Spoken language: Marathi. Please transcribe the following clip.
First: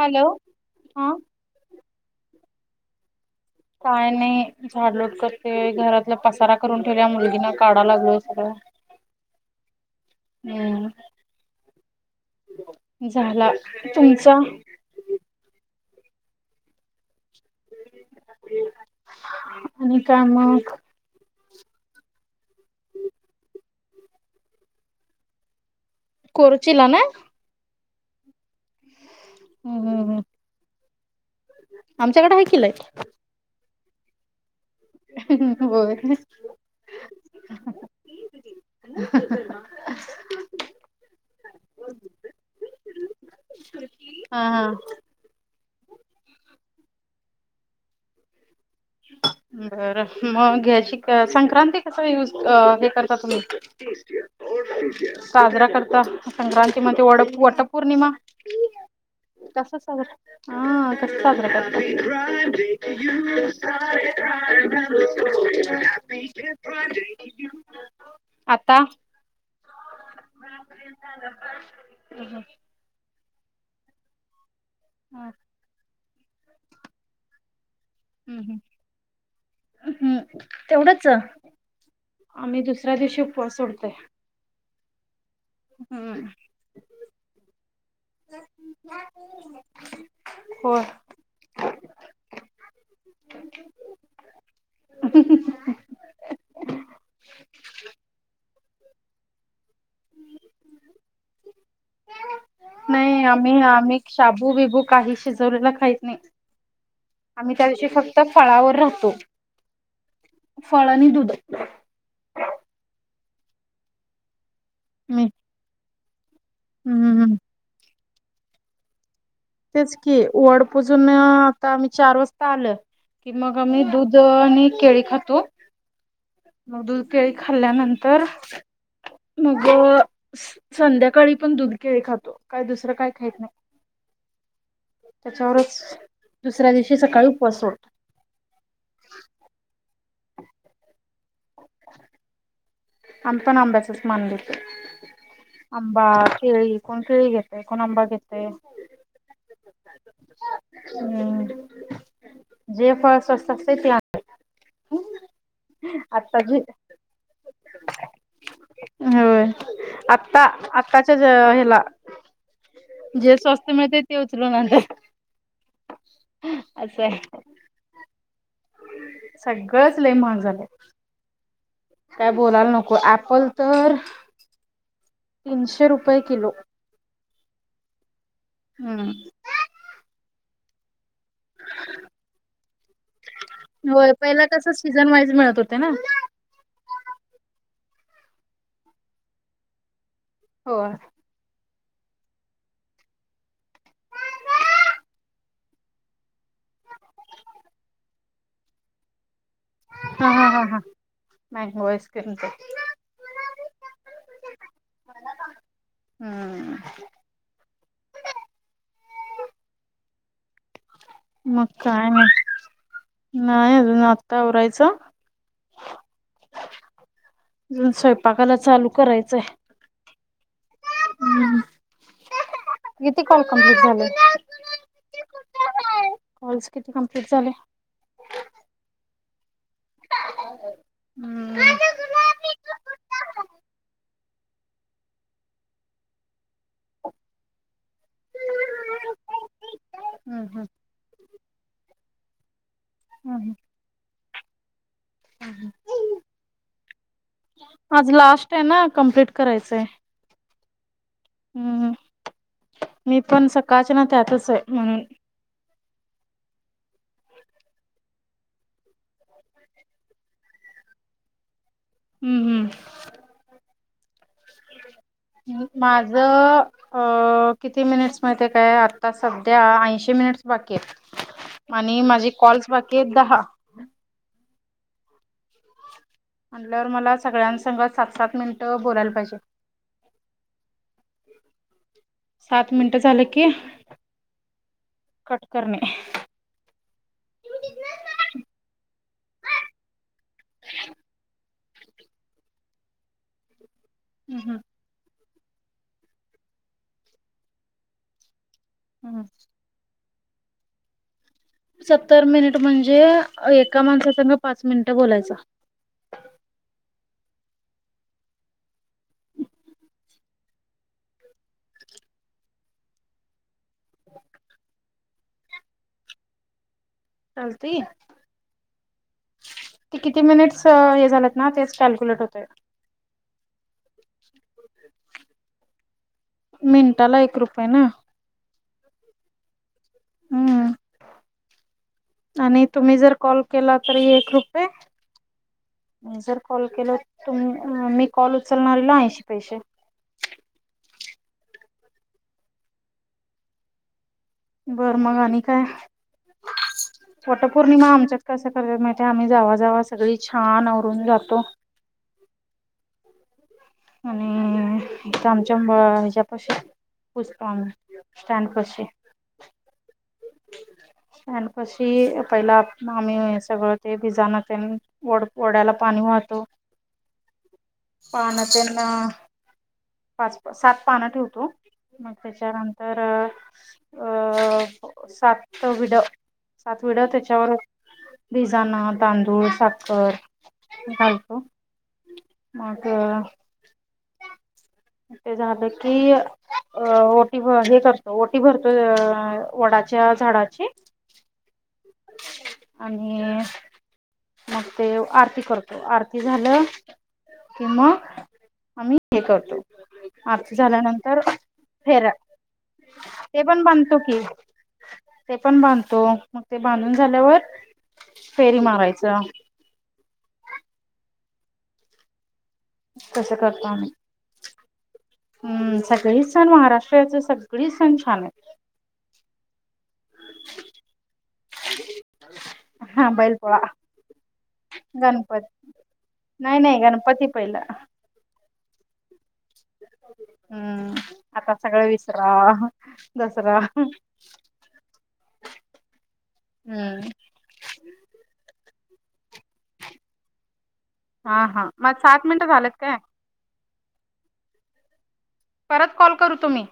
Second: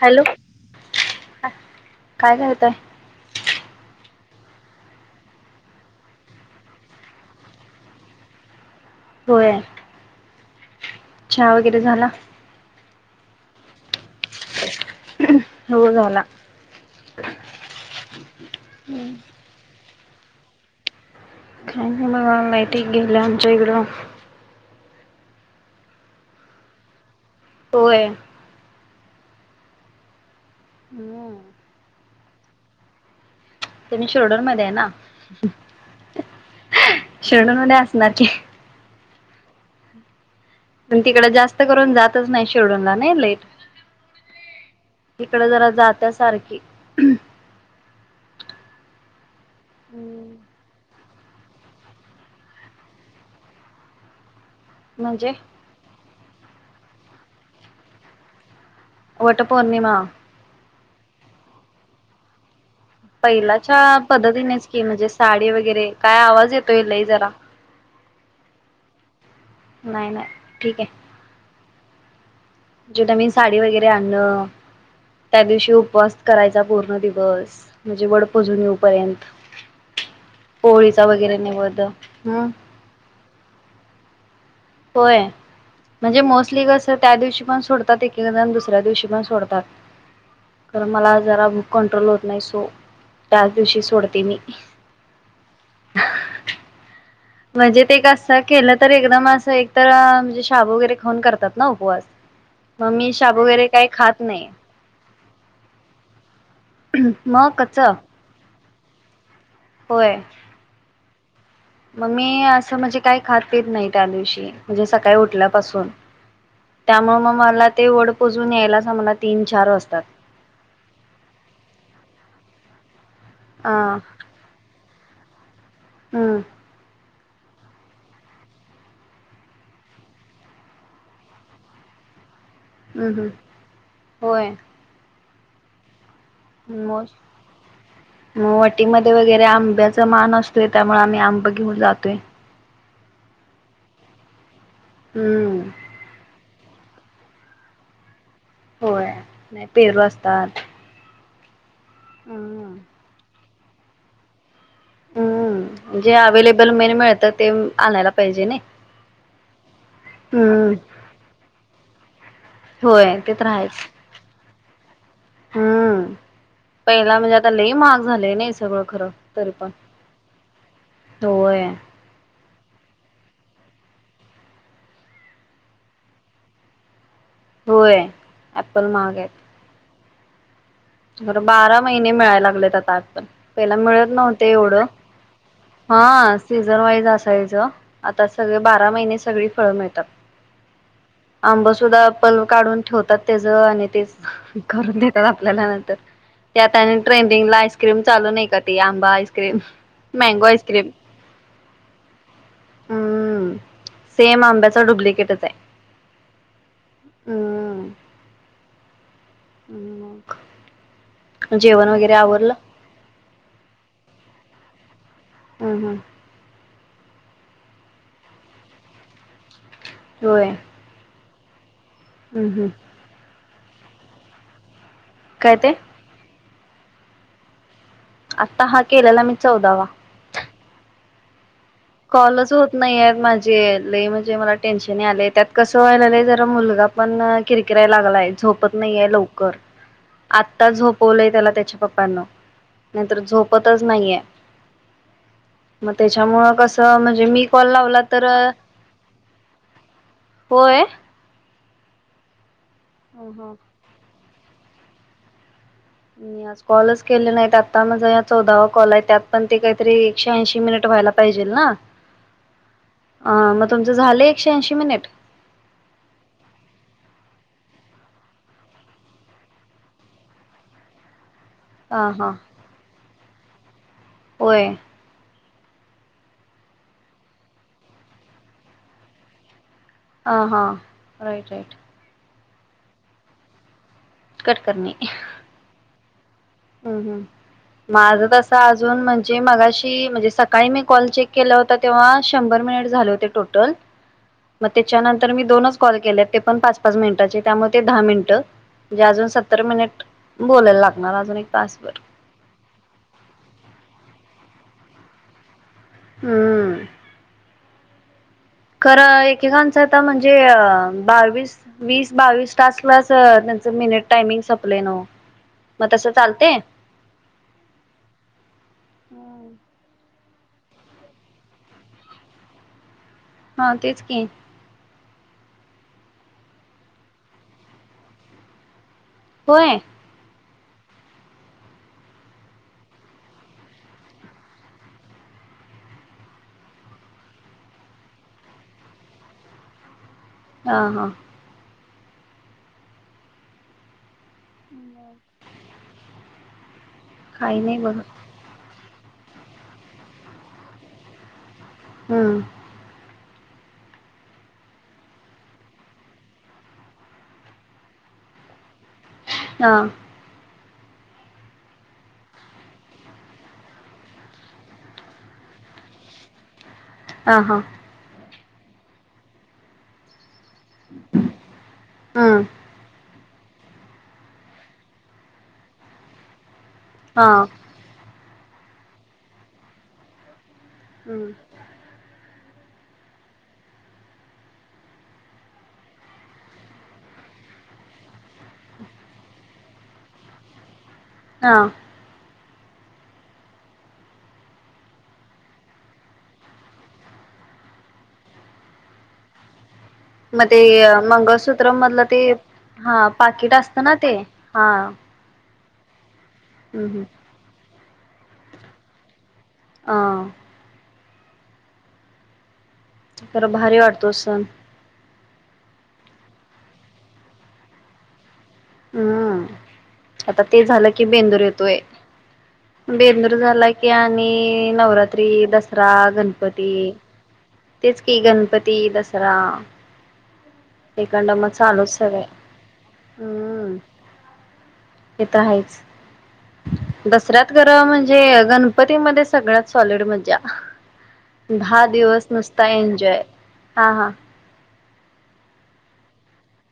हॅलो हा काय करतय काय नाही झाडलोट करते घरातला पसारा करून ठेवल्या मुलगीना काढा लागल सगळं होय हम् चहा वगैरे झाला झाला तुमचा हो झाला आणि का मग काही नाही बघ नाहीत गेले आमच्या इकडं करच ना होय हम् हम् हम् हम् आमच्याकडे ह किील आहे त्यां म शिरोडर माहि होय शेणून असणार की [unintelligible] पण तिकड जास्त करून जातच नाही शेडूनला नाही लेट हा हा इकड जरा जात्या सारखी बरं मग घ्या श संक्रांती कस युज हे करता तुम्ही म्हणजे साजरा करता संक्रांती म वड वट पौर्णिमा कस वटपौर्णिमा स्र हा कस्र अा पद्धतीनेच की म्हणजे साडी वगैरे काय आवाज येतोय लई जरा आता नाही नाही ठीक आहे ह हं जे न मी साडी वगैरे आणल त्या हम्म दिवशी उपवास करायचा पूर्ण दिवस म्हणजे वडपजून येऊपर्यंत हम्म पोळीचा तेवढंच वगैरे नि बध हम् वासलते होय म्हणजे मोस्टली कसं त्या दिवशी पण सोडतात एक जण दुसऱ्या दिवशी पण सोडतात होय कार मला जरा बुक कंट्रोल होत नाही सो त्याच दिवशी सोडते मी म्हणजे ते कसं केलं तर एकदम असं एक तर म्हणजे शाब वगैरे खाऊन करतात ना उपवास मग मी नाही शाबू आम्ही वगैरे काही आम्ही खात नाही शाबू बिबू काही शिजवलेला खायत नाही मग आम्ही त्या कच्च दिवशीी फक्त फळावर राहतो होय फळ आणि दूध मग मी असं म्हणजे काही खात पित नाही त्या दिवशी म्हणजे सकाळी मी उठल्यापासून हम्म त्यामुळे हम्म मग मला ते वड पुजून यायलाच आम्हाला तीन चार तेच वाजतात. की वड पुजून आता आमी चार वाजता आलोय. कि मग हा आम्ही दूध आणि केळी खातो. हम्म मग दूध केळी खाल्ल्यानंतर मग संध्याकाळी पण दुध केळी खातो. काय दुसरं काय हम्म हम्म खाईत नाही. होय त्याच्यावरंच म मग वटीमध्ये वगैरे आंब्या चा मान असतोय त्यामुळे आम्ही आंब घेऊन जातोय. आमी पण आंब्याचाच मान देतोय. हम्म आंबा, केळी कोण केळी घेतय कोण आंबा घेते. होय नाही पेरू असतात. हम्म हम्म जे फळ स्वस्त असतंय ते आण हम्म जे अवेलेबल मेन मिळत ते आणायला पाहिजे नई. होय आत्ता आत्ताच्या ज हेला होय जे स्वस्त मिळतंय ते उचलुन आणायचं. हम्म्. पहिला म्हणजे आता लई महाग झालंय नाही सगळं खरं तरी पण सगळंच लय महाग झालंय. होय काय बोलायला नको ऍप्पल तर तीनशे रुपये किलो. होय ऍप्पल हम्म. महाग आहेत. बरं बारा महिने मिळायला लागलेत आता ऍपल पहिला मिळत होय पहिला नव्हते कसं एवढं. सीझन वाईज मिळत होते ना. हा सीझन वाईज असायचं, आता सगळे बारा महिने सगळी फळं मिळतात. होय. आंब सुद्धा पल काढून ठेवतात त्याच आणि ते करून देतात आपल्याला नंतर त्यात आणि ट्रेंडिंगला आईस्क्रीम चालू नाही का ते आंबा आईस क्रीम हा मँंगो हा हा हा आईसक्रीम मँगो आईस्क्रीम ते. हम्म सेम आंब्याचा डुप्लिकेटच आहे. हम्म. [inaudible] आणि मग मग जेवण काय वगैरे आवरलं मग नाही अजून आत्ता आवरायचं. हम्म हम्म अजुन स्वयंपाकाला चालू करायचंय. होय. हम् हम्म हम्म. काल कंप्लीट झालं. काय ते? कॉल्स किती कंप्लीट झाले? आता हा केलेला मी चौदावा. हम्म कॉलच होत नाही आहेत माझे लय म्हणजे मला टेन्शन यालेय, त्यात कसं व्हायलालय जरा मुलगा पण कीर कीराय लागलाय झोपत नाहीेय लवकर, हम्म हम्म आता झोपवलंय त्याला त्याच्या पप्पांना नाहीतर हम्म झोपतच नाही आहे. मग त्याच्यामुळं कस म्हणजे मी कॉल लावला आज तर लास्ट आहे ना कम्प्लीट होय हम् मी पण सकाळच ना त्यातच आहे म्हणून आज कॉलच केले नाहीत आता माझा ह चौदावा कॉल आहे त्यात पण ते काहीतरी एकशे ऐंशी मिनिट व्हायला पाहिजे ना हम्म हम्म अ मग तुमचं झाले ् माझ अ किती मिनिट्स माहिती काय आता सध्या ऐंशी मिनिट्स बाकी आहेत आणि ह माझे हां कॉल्स बाकी आहेत दहा होय म्हल्यावर मला सगळ्यांसग सात सात मिनिटं बोलायला पाहिजे ह हा रईट राईट सात मिनिट झालं की कट कट करणे हम् हम माझ हम्म तस अजून म्हणजे मगाशी म्हणजे सकाळी मी कॉल चेक केला होता तेव्हा शंभर टोटल हम्म मग त्याच्यानंतर मी दोनच कॉल केले ते पण पाच पाच मिनिटाचे त्यामुळे ते दहा मिनिट म्हणजे हम्म. अजून सत्तर मिनिट बोलायला लागणार अजून एक तासभर सत्तर मिनिट म्हणजे एका माणसासग पाच मिनिट बोलायच हम्म खरं एकेकांचं आता म्हणजे बावीस वीस बावीस तासला मिनिट टाइमिंग संपले न मग तसं चालते चालते किती मिनिट झा ना तेच कल्क्युलेट होत हा तेच की मिनटाला एक रुपये ना होय हम्म आणि तुम्ही जर कॉल केला तरी एक रुपये जर कॉल केल तुम मी कॉल उचलणार ना ऐशी पैसे हां हां बरं मग आणि काय काही नाही पटपौर्णिमा बघ आमच्यात कस करतात माहिे आम्ही जावा जावा सगळी छान आवरून जातो हम्म आणि आमच्या हच्या पशी पूसतो आम्ही स्टॅड पाशी हा अ पशी पहिला आम् सगळं ते भिजण वड्याला पाणी महतो ह हा पाण्या त्यांना पाच सात पानं ठेवतो मग हम्म त्याच्यानंतर अ सात विड सात विड हा त्याच्यावर बिजना तांदूळ साखर हम्म घालतो मग [inaudible] ते झालं की अ ओटी हे करतो ओटी भरतो अ वडा च्या झाडाची. हा आणि मग ते आरती करतो आरती झालं.. किंवा आम्ही हे करतो. मग आरती ते झाल्यानंतर मंगळसूत्र मधलं फेऱ्या ते... हा ते पाकिट पण असतं ना बांधतो ते की हा. ते पण बांधतो मग ते हम्म बांधून हम्म झाल्यावर फेरी मारायच. हा. तसं खरं करतो भारी आम्ही वाटतो सण. हम्म सगळे सण महाराष्ट्राचे सगळे सण छान आहेत. हम्म आता ते झालं की बेंदूर येतोय. हा बेंदूर बैलपोळा झाला की आणि नवरात्री, गणपती दसरा, नाही गणपती. नाही गणपती पहिला तेच कि गणपती दसरा. हम्म एकंड मग आता सगळं चालूच सगळे विसरा दसरा.. हे तर आहेच हम्म दसऱ्यात गर म्हणजे गणप णपतीमध्येध्ये सगळ्यात सॉलड मज्जा हा हा दहा मग दिवस सात मिनिटं नुसता झालेत काय एन्जॉय. हा हा. परत कॉल करतो मी.